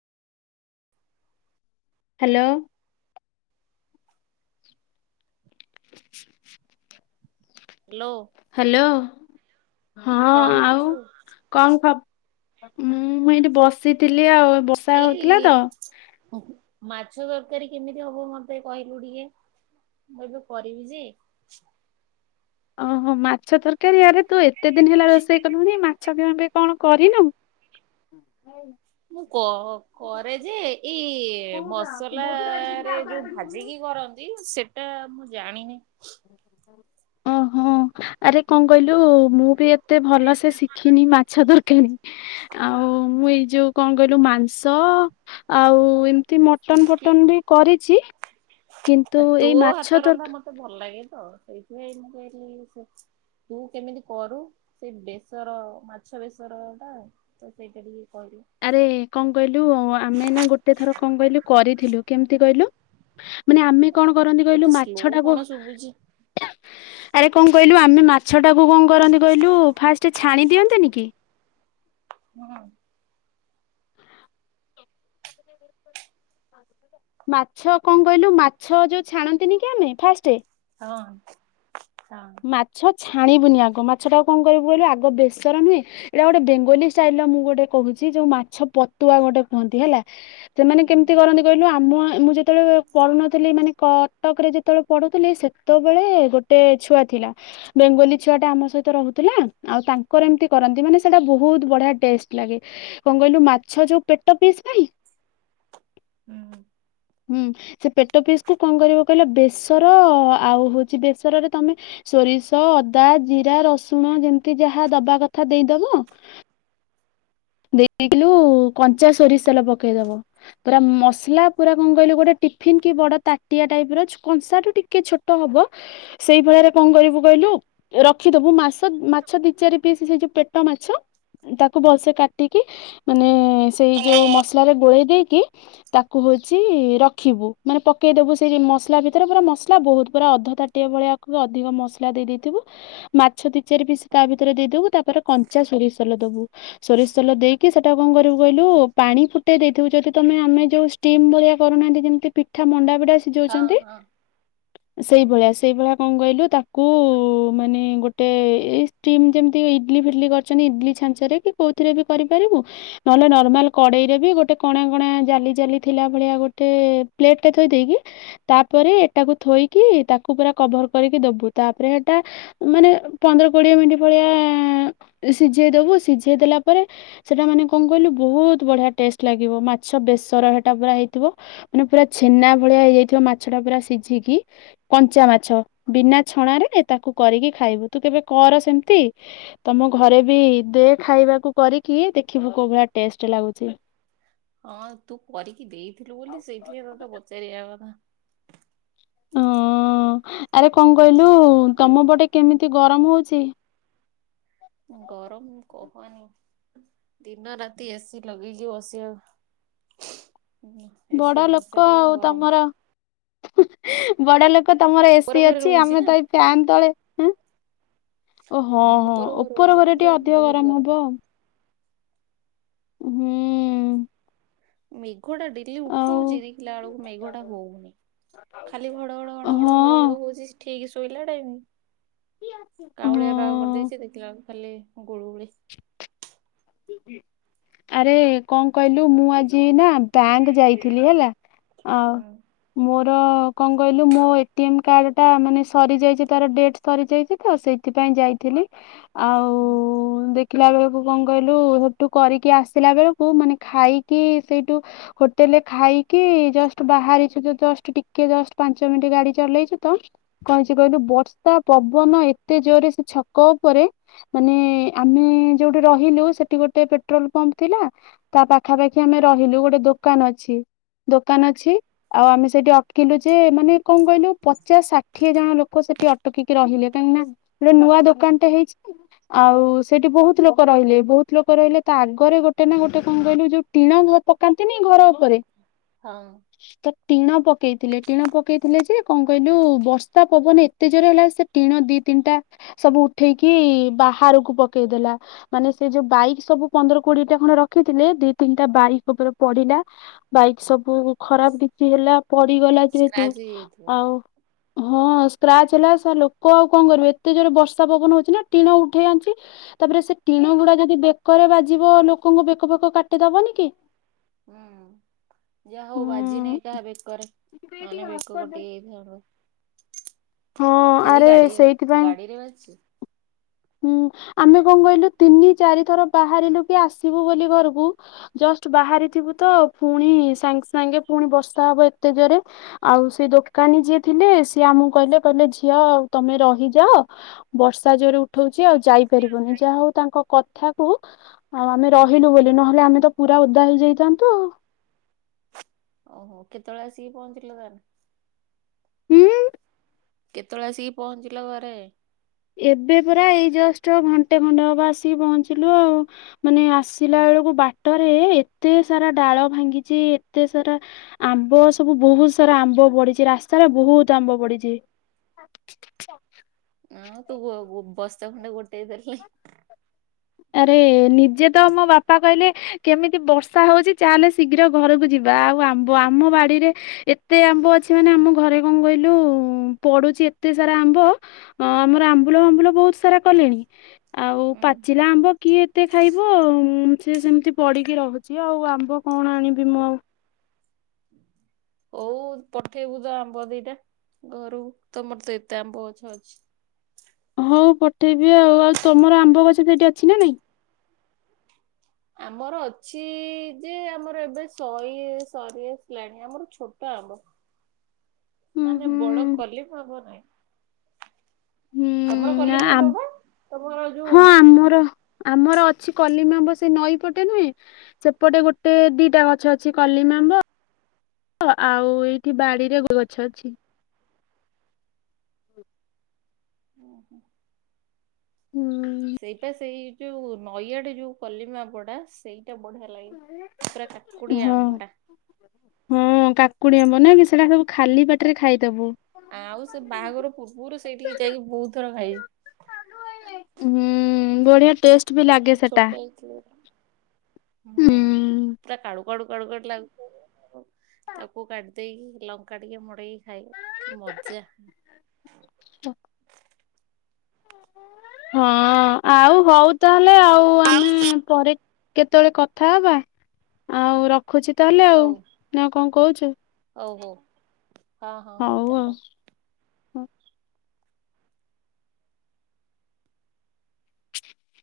Hello hello hello. ହଁ କଣ ଆଉ କରୁଛୁ? କଣ ଖବଁ? ମୁଁ ଏଇଠି ବସିଥିଲି ଆଉ। ବର୍ଷା ହଉଥିଲା ଏଇ ତ। ମାଛ ତରକାରୀ କେମିତି ହବ ମତେ କହିଲୁ ଟିକେ? ମୁଁ ଏବେ କରିବି ଯେ ଓହୋ। ମାଛ ତରକାରୀ? ରେ ତୁ ଏତେ ଦିନ ହେଲା ରୋଷେଇ କଲୁଣି ମାଛ କେମ୍ କଣ କରିନୁ? ମୁଁ କ- କରେ ଯେ, ଏଇ ମସଲା ରେ ଯୋଉ ଭାଜିକି କର ନ୍ତି, ସେଟା ମୁଁ ଜାଣିନି। ଓହୋ। ଆରେ କଣ କହିଲୁ ମୁଁ ବି ଏତେ ଭଲ ସେ ଶିଖିନି ମାଛ ତରକାରୀ। ଆଉ ମୁଁ ଏଇ ଯୋଉ କଣ କହିଲୁ ମାଂସ ଆଉ ଏମିତି ମଟନ, ଟିକେ ଫଟନ ବି କରିଛି, କିନ୍ତୁ ଆଉ ତୋ ଏଇ ହାତ ମାଛ ରନ୍ଧା ତର ମତେ ଭଲ ଲାଗେ ତ, ସେଇଥିପାଇ ମୁଁ କହିଲି ସେ ତୁ କେମିତି କରୁ? ସେଇ ବେସର ମାଛ ବେସର ଟା ତ ସେଇଟା ଟିକେ କହିଲୁ? ଆରେ କଣ କହିଲୁ, ଆମେ ନା ଗୋଟେ ଥର କଣ କହିଲୁ କରିଥିଲୁ। କେମି ତି, କହିଲୁ? ମାନେ ଆମେ କଣ କରନ୍ତି ଏତେ କହିଲୁ, ସ୍ଲୋ ମାଛଟା କଣ କୁ ଶୁଭୁଛି ଆରେ କଣ କହିଲୁ, ଆମେ ମାଛଟାକୁ କଣ କରନ୍ତି କହିଲୁ? ଫାଷ୍ଟ୍ ଛାଣି ଦିଅନ୍ତନି କି? ହୁଁ। ମାଛ କଣ କହିଲୁ? ମାଛ ଯୋଉ ଛାଣନ୍ତିନି କି ଆମେ ଫାଷ୍ଟ୍ ହଁ ହଁ। ମାଛ ଛାଣିବୁନି ଆଗ, ମାଛ ଟା କଣ କରିବୁ କହିଲୁ ଆଗ ବେସର ନୁହେଁ ଏଇଟା ଗୋଟେ ବେଙ୍ଗଲୀ ଷ୍ଟାଇଲ୍ ର ମୁଁ ଗୋଟେ କହୁଛି, ଯୋଉ ମାଛ ପତୁଆ ଗୋଟେ କୁହନ୍ତି ହେଲା। ସେମାନେ କେମିତି କରନ୍ତି କହିଲୁ? ଆମ ମୁଁ ଯେତେବେଳେ ପଢୁନଥିଲି ମାନେ କଟକରେ ଯେତେବେଳେ ପଢୁଥିଲି ସେ ସେତେବେଳେ ଗୋଟେ ଛୁଆ ଥିଲା। ବେଙ୍ଗୋଲି ଛୁଆଟା ଆମ ସହିତ ରହୁଥିଲା। ଆଉ ତାଙ୍କର ଏମିତି କରନ୍ତି। ମାନେ ସେଇଟା ବୋହୁତ୍ ବଢିଆ ଟେଷ୍ଟ୍ ଲାଗେ। କଣ କହିଲୁ, ମାଛ ଯୋଉ ପେଟ ପିସ୍ ନାହିଁ ହୁଁ। ହୁଁ। ସେ ପେଟ ପିସ୍ କୁ କଣ କରିବ କହିଲ? ବେସର ଆଉ ହଉଛି ବେସରରେ ତମେ ସୋରିଷ, ଅଦା, ଜିରା, ରସୁଣ ଯେମିତି ଯାହା ଦବା କଥା ଦେଇଦବ। ଦେଇଥିଲୁ କଞ୍ଚା ସୋରିଷ ତେଲ ପକେଇଦବ। ପୁରା ମସଲା, ପୁରା କଣ କହିଲୁ ଗୋଟେ ଟିଫନ୍ କି ବଡ ତାଟିଆ ଟାଇପ୍ ର କଂସା ଟୁ ଟିକେ ଛୋଟ ହବ ସେଇ ଭାଲିଆ ରେ କଣ କରିବୁ କହିଲୁ ରଖିଦବୁ। ମାସ ମାଛ ଦି ଚାରି ପିସ୍ ସେ ଯୋଉ ପେଟ ମାଛ, ତାକୁ ଭଲସେ କାଟ ଟିକି, ମାନେ ସେଇ ଯୋଉ ମସଲାରେ ଗୋଳେଇ ଦେଇକି ତାକୁ ହଉଛି ରଖିବୁ। ମାନେ ପକେଇଦବୁ, ସେଇ ମସଲା ଭିତରେ ପୁରା ମସଲା ବୋହୁତ୍ ପୁରା ଅଧ ତାଟିିଏ ଭଳିଆ କୁ ଅଧିକ ମସଲା ଦେଇ ଦେଇେ ଥିବୁ ମାଛ ଦି ଚାରି ପିସ୍ ତା ଭିତରେ ଦେଇଦବୁ, ତାପରେ କଞ୍ଚା ସୋରିଷ ତେଲ ଦବୁ। ସୋରିଷ ତେଲ ଦେଇକି ସେଟା କଁ କରିବୁ କହିଲୁ, ପାଣି ଫୁଟେଇ ଦେଇଥିବୁ, ଯଦି ତମେ ଆମେ ଯୋଉ ଷ୍ଟିମ୍ ଭଳିଆ କରୁନାହାନ୍ତି ଯେମିତି ପି ଠା, ମଣ୍ଡା ଫିଟା ହଁ ସିଯାଉଛନ୍ତି [inaudible] ସେଇଭଳିଆ। ସେଇ ଭଳିଆ କଣ କହିଲୁ, ତାକୁ ମାନେ ଗୋଟେ ଏ ଷ୍ଟିମ୍ ଯେମିତି ଇଡ୍ଲି, ଫିଟିଲି କରିଛନ୍ତି ଇଡ୍ଲି ଛାଞ୍ଚରେ, କି କୋଉଥିରେ ବି କରିପାରିବୁ ନହେଲେ ନର୍ମାଲ କଡେଇରେ ବି ଗୋଟେ, କଣା କଣା, ଜାଲି ଜାଲି ଥିଲା ଭଳିଆ ଗୋଟେ ପ୍ଲେଟ୍ ଥୋଇ ଦେଇକି ତାପରେ ଏଟାକୁ ଥୋଇକି ତାକୁ ପୁରା କଭର କରିକି ଦବୁ। ତାପରେ ହେଟା ମାନେ ପନ୍ଦର କୋଡିଏ ମିଣ୍ଟି ଭଳିଆ, ସିଝେଇ ଦବୁ। ସିଝେଇ ଦେଲା ପରେ ସେଟା ମାନେ କଣ କହିଲୁ, ବୋହୁତ୍ ବଢିଆ ଟେଷ୍ଟ୍ ଲାଗିବ ମାଛ ବେସର ହେଟା ପୁରା ହେଇଥିବ ମାନେ ପୁରା ଛେନା ଭଳିଆ ହେଇଯାଇଥିବ, ମାଛ ଟା ପୁରା ସିଝିକି କଞ୍ଚା ମାଛ। ବିନା ଛଣାରେ ତାକୁ କରିକି ଖାଇବୁ। ତୁ କେବେ କର ସେମିତି ତମ ଘରେ ବି ଦେ ଖାଇବାକୁ କରିକି, ଦେଖିବୁ କୋଉ ଭଳିଆ ଟେଷ୍ଟ ଲାଗୁଛି। ହଁ ତୁ କରିକି ଦେଇଥିଲୁ ବୋଲି ସେଇଥି ପାଇଁ ତତେ ପଚାରିବା କଥା ହଁ ଆରେ କଁ କହିଲୁ ତମ ପଟେ କେମିତି ଗରମ ହଉଛି। ଗରମ କହନି। ଦିନ ରାତି ଏସିି ଲଗେଇ କି ବସିବା କଥା ହଁ ବଡ ଏସି ଲୋକ ନଚାଲିଲେ ଆଉ ଗରମ ତମର ବଡ ଲୋକ ତମର ଉପର ଏସିି ଘରେ ଅଛି ରହୁଛି ଆମେ ନା ତ ଏ ଫ୍ୟାନ୍ ତଳେ ଓ ହଁ ମୁଁ ହଁ ଉପର ରହୁଛି ନା ଘରେ ତ ଟିକେ ଅଧିକ ବହୁତ ଗରମ ହଉଥିବ ଆଉ ହୁଁ ମେଘ ଟା ବି ଲି ଉଠଉଛିି ଦେଖିଲା ବେଳକୁ ମେଘଟା ହଉନି ଖାଲି ଘଡଘଡ ଆଉ ଘଡ଼ଘଡ ଘଡ ହଁ ଘଡ ହଉଛି। ଠିକ ଶୋଇଲା ଟାଇମ କାଉଁଳିଆ ବାଗ ହଁ କରିଦେଇଛି ଦେଖିଲା ବେଳକୁ କାଲି ଗୁଳୁ ଗୁଳି [inaudible] ଆରେ କଁ କଇଲୁ ମୁଁ ଆଜି ନା ବ୍ୟାଙ୍କ ଯାଇଥିଲି ହେଲା ଆ ହଁ ମୋର କଁ କହିଲୁ ମୋ ଏଟିଏମ୍ କାର୍ଡ ଟା ମାନେ ସରିଯାଇଛି ତାର ଡେଟ୍ ସରିଯାଇଛି ଆଉ ସେଇଥିପାଇଁ ଯାଇଥିଲି ଆଉ ଓ ଉ ଦେଖିଲା ବେଳକୁ କଁ କହିଲୁ ସେଠୁ କରିକି ଆସିଲା ବେଳକୁ ମାନେ ଖାଇକି ସେଇଠୁ ହୋଟେଲେ ଖାଇକି। କି ଜଷ୍ଟ ବାହାରିଛୁ ତ ଜଷ୍ଟ ଟିକେ ଜଷ୍ଟ ପାଞ୍ଚ ମିନ୍ତଟ ଗାଡି ଚଲେଇଛୁ ତ। କଁ ହେଇଛି କହିଲୁ ବର୍ଷା ପବନ ଏତେ ଜୋରେ ସେ ଛକ ଉପରେ। ମାନେ ଆମେ ଯୋଉଠି ର ହିଲୁ ସେଠି ଗୋଟେ ପେଟ୍ରୋଲ ପମ୍ପ ଥିଲା। ତା ପାଖାପାଖି ଆମେ ରହିଲୁ ଗୋଟେ ଦୋକାନ ଅଛି। ଦୋକାନ ଅଛି ଆଉ ଆମେ ସେଟି ଅଟ୍କିଲୁ ଯେ ମାନେ କ'ଣ କହିଲୁ ପଚାଶ ଷା ଠିଏ ଜଣ ଲୋକ ସେଠି ଅଟକିକି ରହିଲେ କାହିଁକି ନା ଗୋଟେ ନୂଆ ଦୋକାନଟା ହେଇଛି। ଆଉ ସେଠି ବହୁତ ଲୋକ କ ରହିଲେ ବହୁତ ଲୋକ ରହିଲେ ତା ଆଗରେ ଗୋଟେ ନା ଗୋଟେ କଁ କହିଲୁ ଯୋଉ ଟିଣ ପକାନ୍ତିନି ଘର ଉପରେ ହଁ ତ ଟିଣ ପକେଇଥିଲେ ଟିଣ ପକେଇଥିଲେ ଯେ କଁ କହିଲୁ ବର୍ଷା ପବନ ଏ ତେଜରେ ହେଲା ସେ ଟିଣ ଦି ତିନିଟା ସବୁ ଉଠେଇକି ବାହାରକୁ ପକେଇଦେଲା। ମାନେ ସେ ଯୋଉ ବାଇକ ସବୁ ପନ୍ଦର କୋଡିଏ ଟା ଖଣ୍ଡ ରଖିଥିଲେ ଦି ତିନିଟା ବାଇକ ଉପରେ ପଡିଲା। ବାଇକ୍ ସବୁ ଖରାପ କିଛି ହେଲା ପଡିଗଲା ଯେହେତୁ ସ୍କ୍ରାଚ ହେଇଯାଇଥିବ ଆଉ। ହଁ ସ୍କ୍ରାଚ ହେଲା ଲୋକ ଆଉ କଣ କରିବେ ଏତେ ଜୋରେ ବର୍ଷା ପବନ ହଉଛି ନା ଟିଣ ଉଠେଇ ଆଣିଛି। ତାପରେ ସେ ଟିଣ ଗୁଡା ଯଦି ବେକରେ ବାଜିବ ଲୋକଙ୍କୁ ବେକ ବେକ କାଟିଦବନି କି। ହଁ। ଯାହା ହଉ ବାଜି ନାଇ କାହା ବେକରେ ମାନେ ବେକ ହୁଁ। କୋଟି ଯାଇଥା। ହଁ ଖାଲି ଆରେ ଗାଡି ସେଇଥିପାଇଁ ଗାଡିରେ ବାସିଛି। ହୁଁ ଆମେ କ'ଣ କହିଲୁ ତିନି ଚାରି ଥର ବାହାରିଲୁ କି ଆସିବୁ ବୋଲି ଘରକୁ ଜଷ୍ଟ ବାହାରିଥିବୁ ତ ପୁଣି ସାଙ୍ଗେ ସାଙ୍ଗେ ପୁଣି ବର୍ଷା ହବ ଏତେ ଜୋରେ। ଆଉ ସେ ଦୋକାନୀ ଯିଏ ଥିଲେ ସିଏ ଆମକୁ କହିଲେ କହିଲେ ଝିଅ ଆଉ ତମେ ରହିଯାଅ ବର୍ଷା ଜୋରେ ଉଠଉଛି ଆଉ ଯାଇପାରିବନି ଯାହା ହଉ ତାଙ୍କ କଥା ଆଉ ଆମେ ରହିଲୁ ବୋଲି ନହେଲେ ଆମେ ତ ପୁରା ଉଦା ହେଇଯାଇଥାନ୍ତୁ ଆଉ। ଓହୋ କେତେବେଳେ ଆସିକି ପହଞ୍ଚିଲେ ତାହେଲେ। ହୁଁ କେତେବେଳେ ଆସିକି ପହଞ୍ଚିଲା ଘରେ? ଏବେ ପୁରରା ଏଇ ଜଷ୍ଟ ଘଣ୍ଟେ ଘଟେ ହବା ଆସିକି ପହଞ୍ଚିଲୁ ଆଉ। ମାନେ ଆସିଲା ବେଳକୁ ବାଟରେ ଏତେ ସାରା ଡାଳ ଭାଙ୍ଗିଛି ଏତେ ସାରା ଆମ୍ବ ସବୁ ବହୁତ ସାରା ଆମ୍ବ ବଡିିଛି ରାସ୍ତାରେ ବହୁତ ଆମ୍ବ ବଡିଛି। ନାଁ ତୁ ବସ୍ତା ଖଣ୍ଡେ ଗୋଟେ ଦେରିଲ। ଆରେ ନିଜେ ତ ମୋ ବାପା କହିଲେ। କେମିତି ବର୍ଷା ହୋଉଚି ଚାଲେ ଶୀଘ୍ର ଘରକୁ ଯିବା ଆଉ ଆମ୍ବ ଆମ ବାଡିରେ ଏତେ ଆମ୍ବ ଅଛି ମାନେ ଆମ ଘରେ କଣ କହିଲୁ ପଡୁଚି ଏତେ ସାରା ଆମ୍ବ ଅଁ ଆମର ଆମ୍ବୁଲ ଫାମ୍ବୁଲ ବୋହୁତ ସାରା କଲେଣି ଆଉ ପା ଏ ଆମ୍ବ କିଏ ଏତେ ଖାଇବ ସିଏ ସେମତି ପଡ଼ିକି ରହୁଚି ଆଉ ଆମ୍ବ କଣ ଆଣିବି ମୁଁ ଆଉ। ହୋଉ ପଠେଇବୁ ତ ଆମ୍ବ ଦିଇଟା ଘରୁକୁ ତମର ତ ଏତେ ଆମ୍ବଗଛ ଅଛି। ହହଉ ପଠେଇବି ଆଉ ଆଉ ତମର ଆମ୍ବ ଗଛ ସେଇଠି ଅଛି ନା ନାଇଁ? ଆମର ଅଛି ଯେ ଆମର ଏବେ ସରି ସରି ଆସିଲାଣି ଆମର ଛୋଟ ଆମ୍ବ। ହୁଁ ମାନେ ବଡ ହୁଁ। କଲିମ ଆମ୍ବ ନାଇଁ। ହୁଁ ତମର କଲିମୀ ଆମ୍ବ ପା ତମର ଏଇ ଯୋଉ ହଁ ଆମର ଆମର ଅଛି କଲିମୀ ଆମ୍ବ ସେ ନଈ ପଟେ ନୁହେଁ ସେପଟେ ଗୋଟେ ଦିଟା ଗଛ ଅ ଅଛି କଲିମ ଆମ୍ବ ଆଉ ଏଇଠି ବାଡିରେ [inaudible] ଗଛ ଅଛି। ହୁଁ। ସେଇପା ସେଇ ଯୋଉ ନଈ ଆଡେ ଯୋଉ କଲିମୀ ଆମ୍ବଟା ସେଇଟା ବଢିଆ ଲାଗେ ପୁରା କାକୁଡିଆ ହଁ ଆମ୍ବଟା। ହଁ କାକୁଡି ଆମ୍ବ ନାକି ସେଟା ସବୁ ଖାଲି ପାଟରେ ଖାଇଦୋବୁ। ଆଉ ସେ ବାହାଘର ପୂର୍ବରୁ ସେଇଠିକି ଯାଇକି ବୋହୁତ ଥର ଖାଇଚି। ହୁଁ ବଢିଆ ଟେଷ୍ଟ। ବି ଲାଗେ ଏ ସେଟା ଛୋଟ ହେଇଥିଲି ହୁଁ ହୁଁ। ପୁରା କାଡୁ କାଡ଼ୁ କାଡ଼ୁ କାଡୁ ଲାଗୁଥୁବ ଯେ [inaudible] ତାକୁ କାଟି ଦେଇକି ଲଙ୍କା ଟିକେ ମଡେଇକି ଖାଇବୁ କି ମଜା। [inaudible] ହଁ ଆଉ ହୋଉ ତାହେଲେ ଆଉ ଆମେ ପରେ କେତୋଳେ କଥା ହବା ଆଉ ରଖୁଚି ତାହେଲେ ଆଉ ନା ଆଉ କଣ କୋହୁଚୁ। ହୋଉ ହୋଉ ହଁ ହଁ ହୋଉ ହଉ ତାନେ ରଖ। ଆଉ। [inaudible]